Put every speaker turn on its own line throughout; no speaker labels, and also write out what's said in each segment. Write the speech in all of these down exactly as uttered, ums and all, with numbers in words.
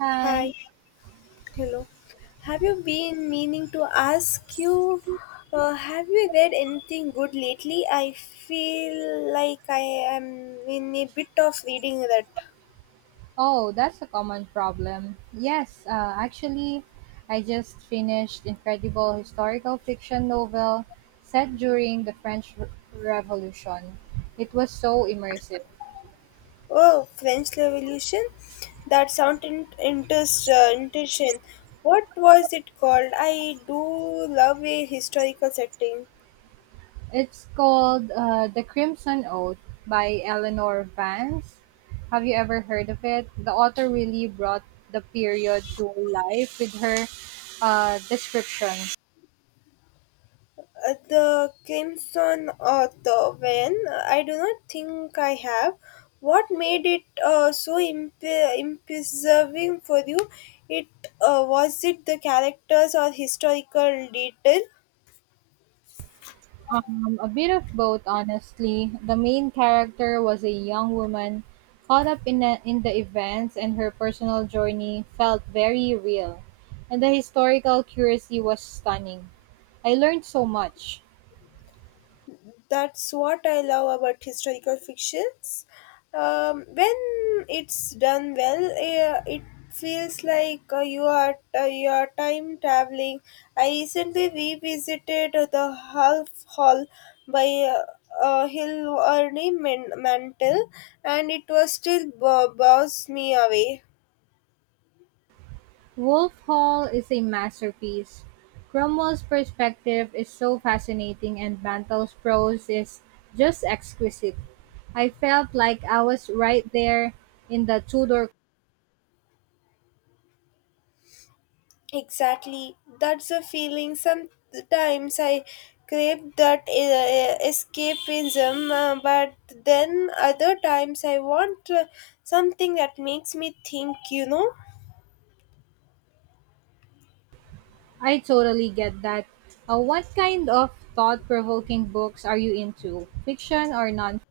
Hi.
Hi, hello. Have you been meaning to ask you? Uh, have you read anything good lately? I feel like I am in a bit of reading that.
Oh, that's a common problem. Yes, uh, actually, I just finished incredible historical fiction novel set during the French Re- Revolution. It was so immersive.
Oh, French Revolution? That sound in- interest, uh, interesting. What was it called? I do love a historical setting.
It's called uh, The Crimson Oath by Eleanor Vance. Have you ever heard of it? The author really brought the period to life with her uh, description.
Uh, the Crimson Author. When I do not think I have. What made it uh, so imp- imprising for you? It uh, Was it the characters or historical detail?
Um, a bit of both, honestly. The main character was a young woman caught up in the, in the events, and her personal journey felt very real. And the historical accuracy was stunning. I learned so much.
That's what I love about historical fictions. Um, when it's done well, uh, it feels like uh, you are uh, you are time traveling. I recently revisited the Half Hall by uh, uh, Hill Ernie Man- Mantel, and it was still bo- bows me away.
Wolf Hall is a masterpiece. Cromwell's perspective is so fascinating, and Mantel's prose is just exquisite. I felt like I was right there in the Tudor.
Exactly. That's a feeling. Sometimes I crave that uh, escapism, uh, but then other times I want uh, something that makes me think, you know.
I totally get that. Uh, what kind of thought provoking books are you into? Fiction or non?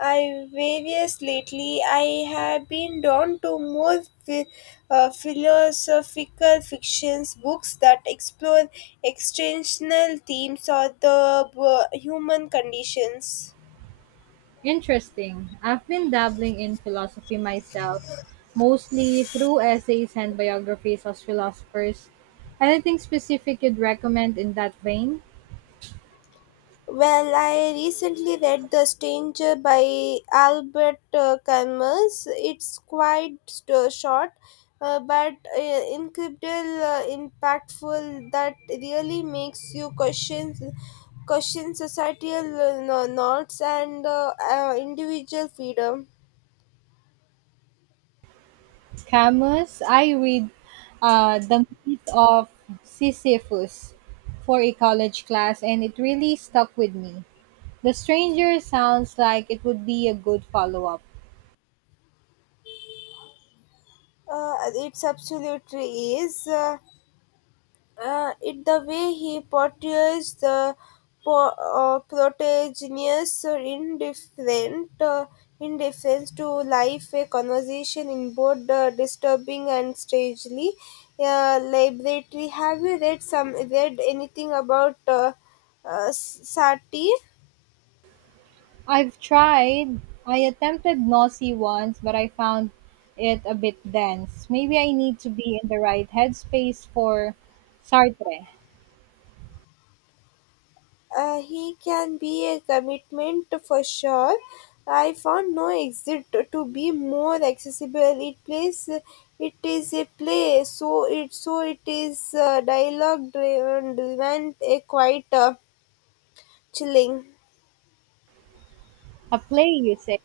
I various lately I have been drawn to more phi- uh, philosophical fictions books that explore extensional themes or the uh, human conditions.
Interesting. I've been dabbling in philosophy myself, mostly through essays and biographies of philosophers. Anything specific you'd recommend in that vein?
Well, I recently read The Stranger by Albert uh, Camus. It's quite st- short, uh, but uh, incredible, uh, impactful. That really makes you question question societal uh, no- norms and uh, uh, individual freedom.
Camus, I read uh, The Myth of Sisyphus for a college class, and it really stuck with me. The Stranger sounds like it would be a good follow up.
Uh, it's absolutely is. Uh, uh, it the way he portrays the po- uh, protagonist in different uh, in difference to life a conversation in both uh, disturbing and strangely uh, laboratory. Have you read some read anything about uh, uh, sati?
I've tried. I attempted Nosy once, but I found it a bit dense. Maybe I need to be in the right headspace for Sartre.
Uh, he can be a commitment for sure. I found no exit to be more accessible. It plays, it is a play, so it so it is uh, dialogue driven, driven, a quite uh, chilling.
A play, you say?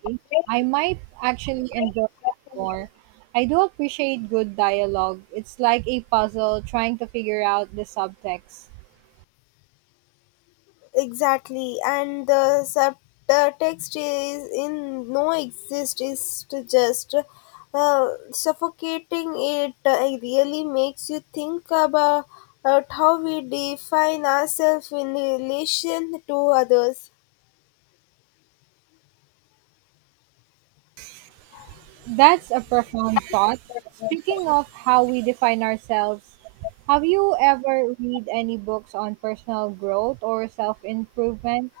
I might actually enjoy that more. I do appreciate good dialogue. It's like a puzzle trying to figure out the subtext.
Exactly, and the subtext is in no exist is to just uh, suffocating. It uh, really makes you think about about how we define ourselves in relation to others.
That's a profound thought. Speaking of how we define ourselves, have you ever read any books on personal growth or self improvement?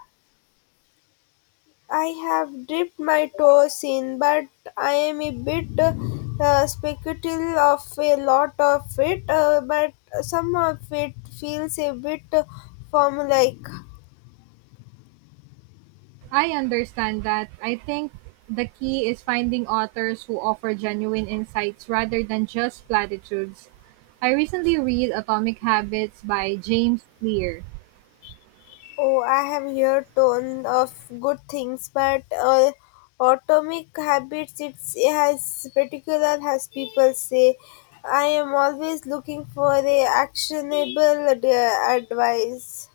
I have dipped my toes in, but I am a bit uh, uh, speculative of a lot of it, uh, but some of it feels a bit uh, formulaic.
I understand that. I think the key is finding authors who offer genuine insights rather than just platitudes. I recently read Atomic Habits by James Clear.
Oh, I have heard ton of good things, but uh, atomic habits it's, it has particular as people say. I am always looking for a actionable ad- advice.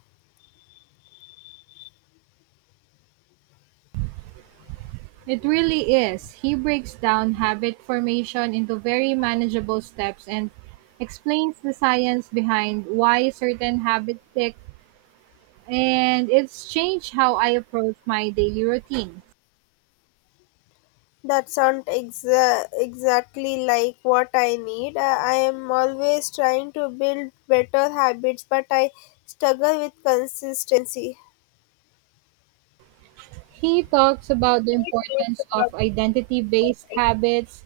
It really is. He breaks down habit formation into very manageable steps and explains the science behind why certain habits stick, and it's changed how I approach my daily routine.
That sound exa- exactly like what I need. Uh, I am always trying to build better habits, but I struggle with consistency.
He talks about the importance of identity based habits,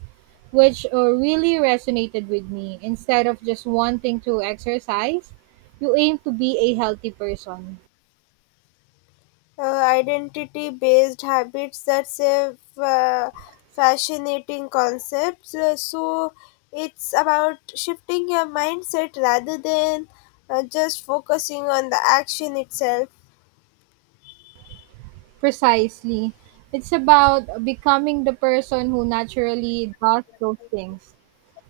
which uh, really resonated with me. Instead of just wanting to exercise, you aim to be a healthy person.
uh, Identity based habits, that's a uh, fascinating concept. So so it's about shifting your mindset rather than uh, just focusing on the action itself.
Precisely. It's about becoming the person who naturally does those things.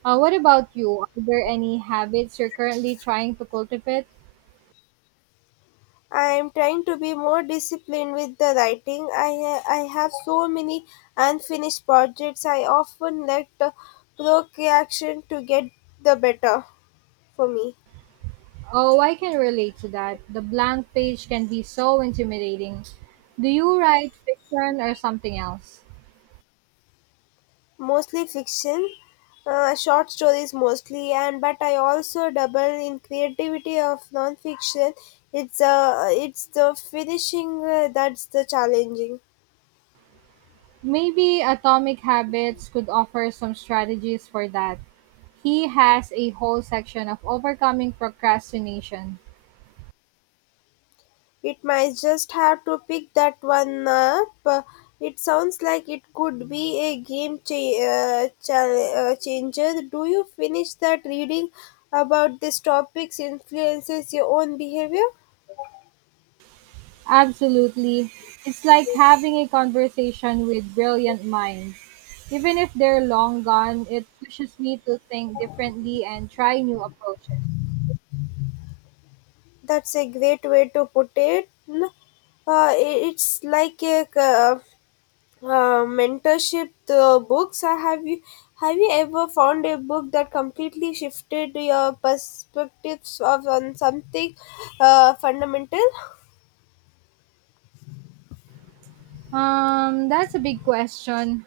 Uh, what about you? Are there any habits you're currently trying to cultivate?
I am trying to be more disciplined with the writing. i ha- I have so many unfinished projects. I often let uh, procrastination to get the better for me.
Oh, I can relate to that. The blank page can be so intimidating. Do you write fiction or something else?
Mostly fiction, uh, short stories mostly, and but I also double in creativity of non-fiction. It's uh, it's the finishing uh, that's the challenging.
Maybe Atomic Habits could offer some strategies for that. He has a whole section of overcoming procrastination.
It might just have to pick that one up. Uh, It sounds like it could be a game cha- uh, cha- uh, changer. Do you finish that reading about these topics influences your own behavior?
Absolutely. It's like having a conversation with brilliant minds. Even if they're long gone, it pushes me to think differently and try new approaches.
That's a great way to put it. N- Uh, i- it's like a uh, uh, mentorship uh, books. Uh, have you have you ever found a book that completely shifted your perspectives of on something uh, fundamental?
Um, that's a big question.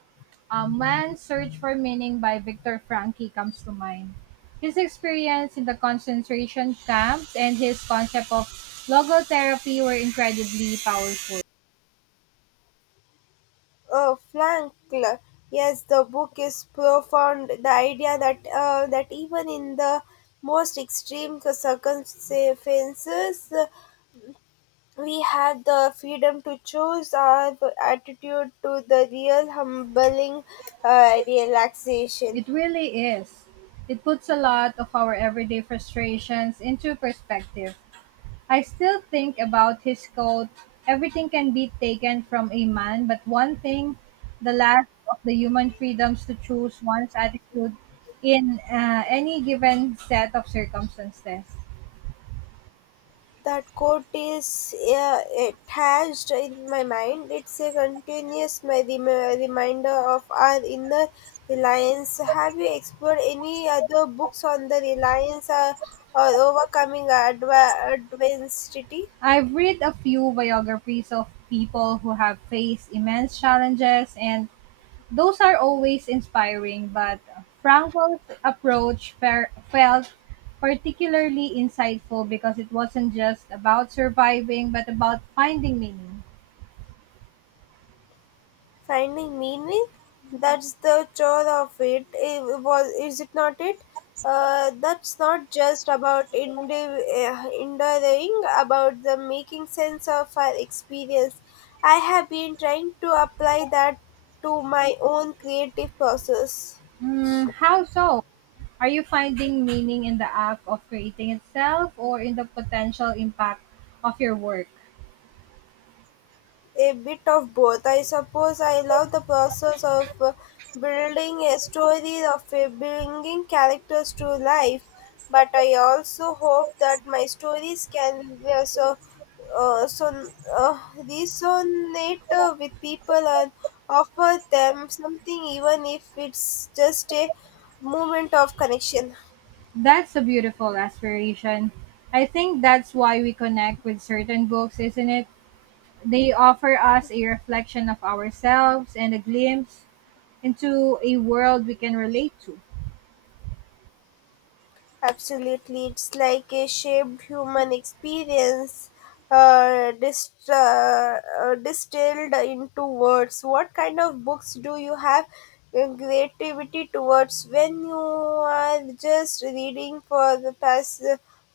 A man's search for meaning by Viktor Frankl comes to mind. His experience in the concentration camps and his concept of logotherapy were incredibly powerful.
Uh, Frank, yes, the book is profound. The idea that uh, that even in the most extreme circumstances, we had the freedom to choose our attitude to the real humbling uh, relaxation.
It really is. It puts a lot of our everyday frustrations into perspective. I still think about his quote, everything can be taken from a man, but one thing, the last of the human freedoms to choose one's attitude in uh, any given set of circumstances.
That quote is uh, attached in my mind. It's a continuous my rem- reminder of our inner reliance. Have you explored any other books on the reliance or, or overcoming adva- adversity?
I've read a few biographies of people who have faced immense challenges, and those are always inspiring, but Frankel's approach fer- felt particularly insightful because it wasn't just about surviving but about finding meaning.
Finding meaning, that's the chore of it, it was is it not it uh, that's not just about endeav- uh, enduring about the making sense of our experience. I have been trying to apply that to my own creative process.
Mm, how so? Are you finding meaning in the act of creating itself or in the potential impact of your work?
A bit of both. I suppose I love the process of uh, building a story, of uh, bringing characters to life, but I also hope that my stories can uh, so, uh, so, uh, resonate uh, with people and offer them something, even if it's just a moment of connection.
That's a beautiful aspiration. I think that's why we connect with certain books, isn't it? They offer us a reflection of ourselves and a glimpse into a world we can relate to.
Absolutely, it's like a shaped human experience uh, dist- uh, uh, distilled into words. What kind of books do you have uh, creativity towards when you are just reading for the past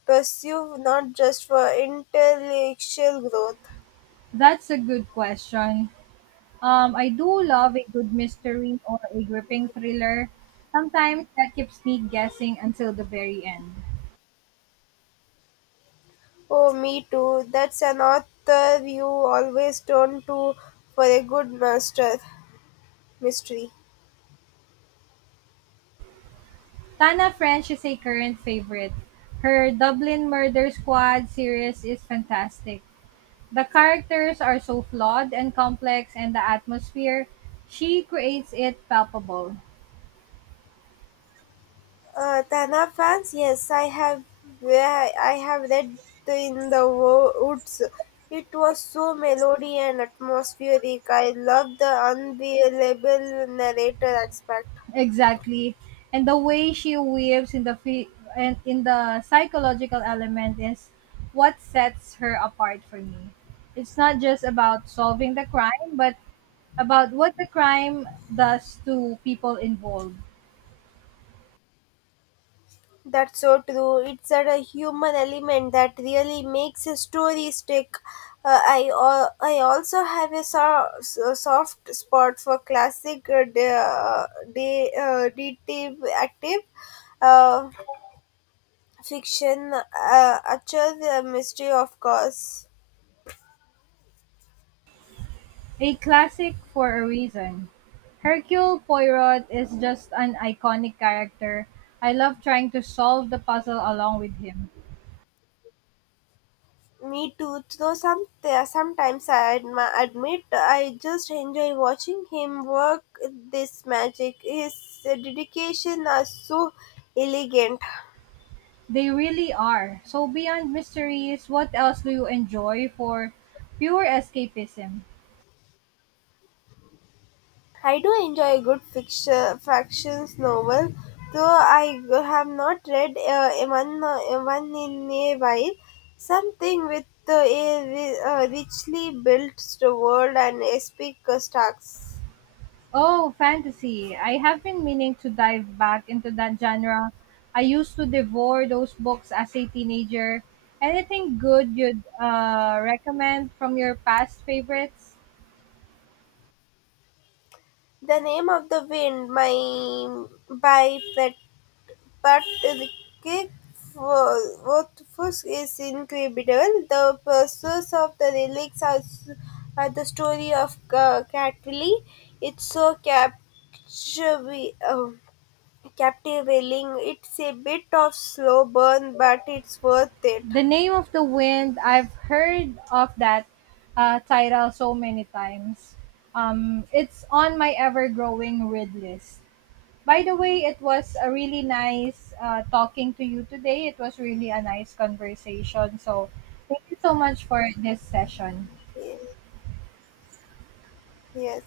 pursuit, not just for intellectual growth?
That's a good question. Um, I do love a good mystery or a gripping thriller. Sometimes that keeps me guessing until the very end.
Oh, me too. That's an author you always turn to for a good master mystery.
Tana French is a current favorite. Her Dublin Murder Squad series is fantastic. The characters are so flawed and complex, and the atmosphere she creates it palpable.
Uh, Tana fans, yes, I have I have read the in the Wo- woods. It was so melody and atmospheric. I love the unbelievable narrator aspect.
Exactly. And the way she weaves in the fi- and in the psychological element is what sets her apart for me. It's not just about solving the crime, but about what the crime does to people involved.
That's so true. It's at a human element that really makes a story stick. Uh, I al- I also have a so- so- soft spot for classic uh, de- uh, de- uh, detective active. uh, Fiction, uh, utter the mystery, of course.
A classic for a reason. Hercule Poirot is just an iconic character. I love trying to solve the puzzle along with him.
Me too, though some sometimes i admi- admit I just enjoy watching him work. This magic his dedication are so elegant.
They really are. So beyond mysteries, what else do you enjoy for pure escapism?
I do enjoy a good fiction factions novel, though I have not read uh, one, uh, one in a while. Something with uh, a ri- uh, richly built world and epic uh, stacks.
Oh, fantasy. I have been meaning to dive back into that genre. I used to devour those books as a teenager. Anything good you'd uh, recommend from your past favorites?
The Name of the Wind my by Pat Ricky Rothfuss is incredible. The pursuit of the relics are, s- are the story of uh, Catley. It's so captivating. captivating. It's a bit of slow burn, but it's worth it.
The Name of the Wind. I've heard of that uh, title so many times. Um, it's on my ever-growing read list. By the way, it was a really nice uh, talking to you today. It was really a nice conversation. So, thank you so much for this session.
Yes.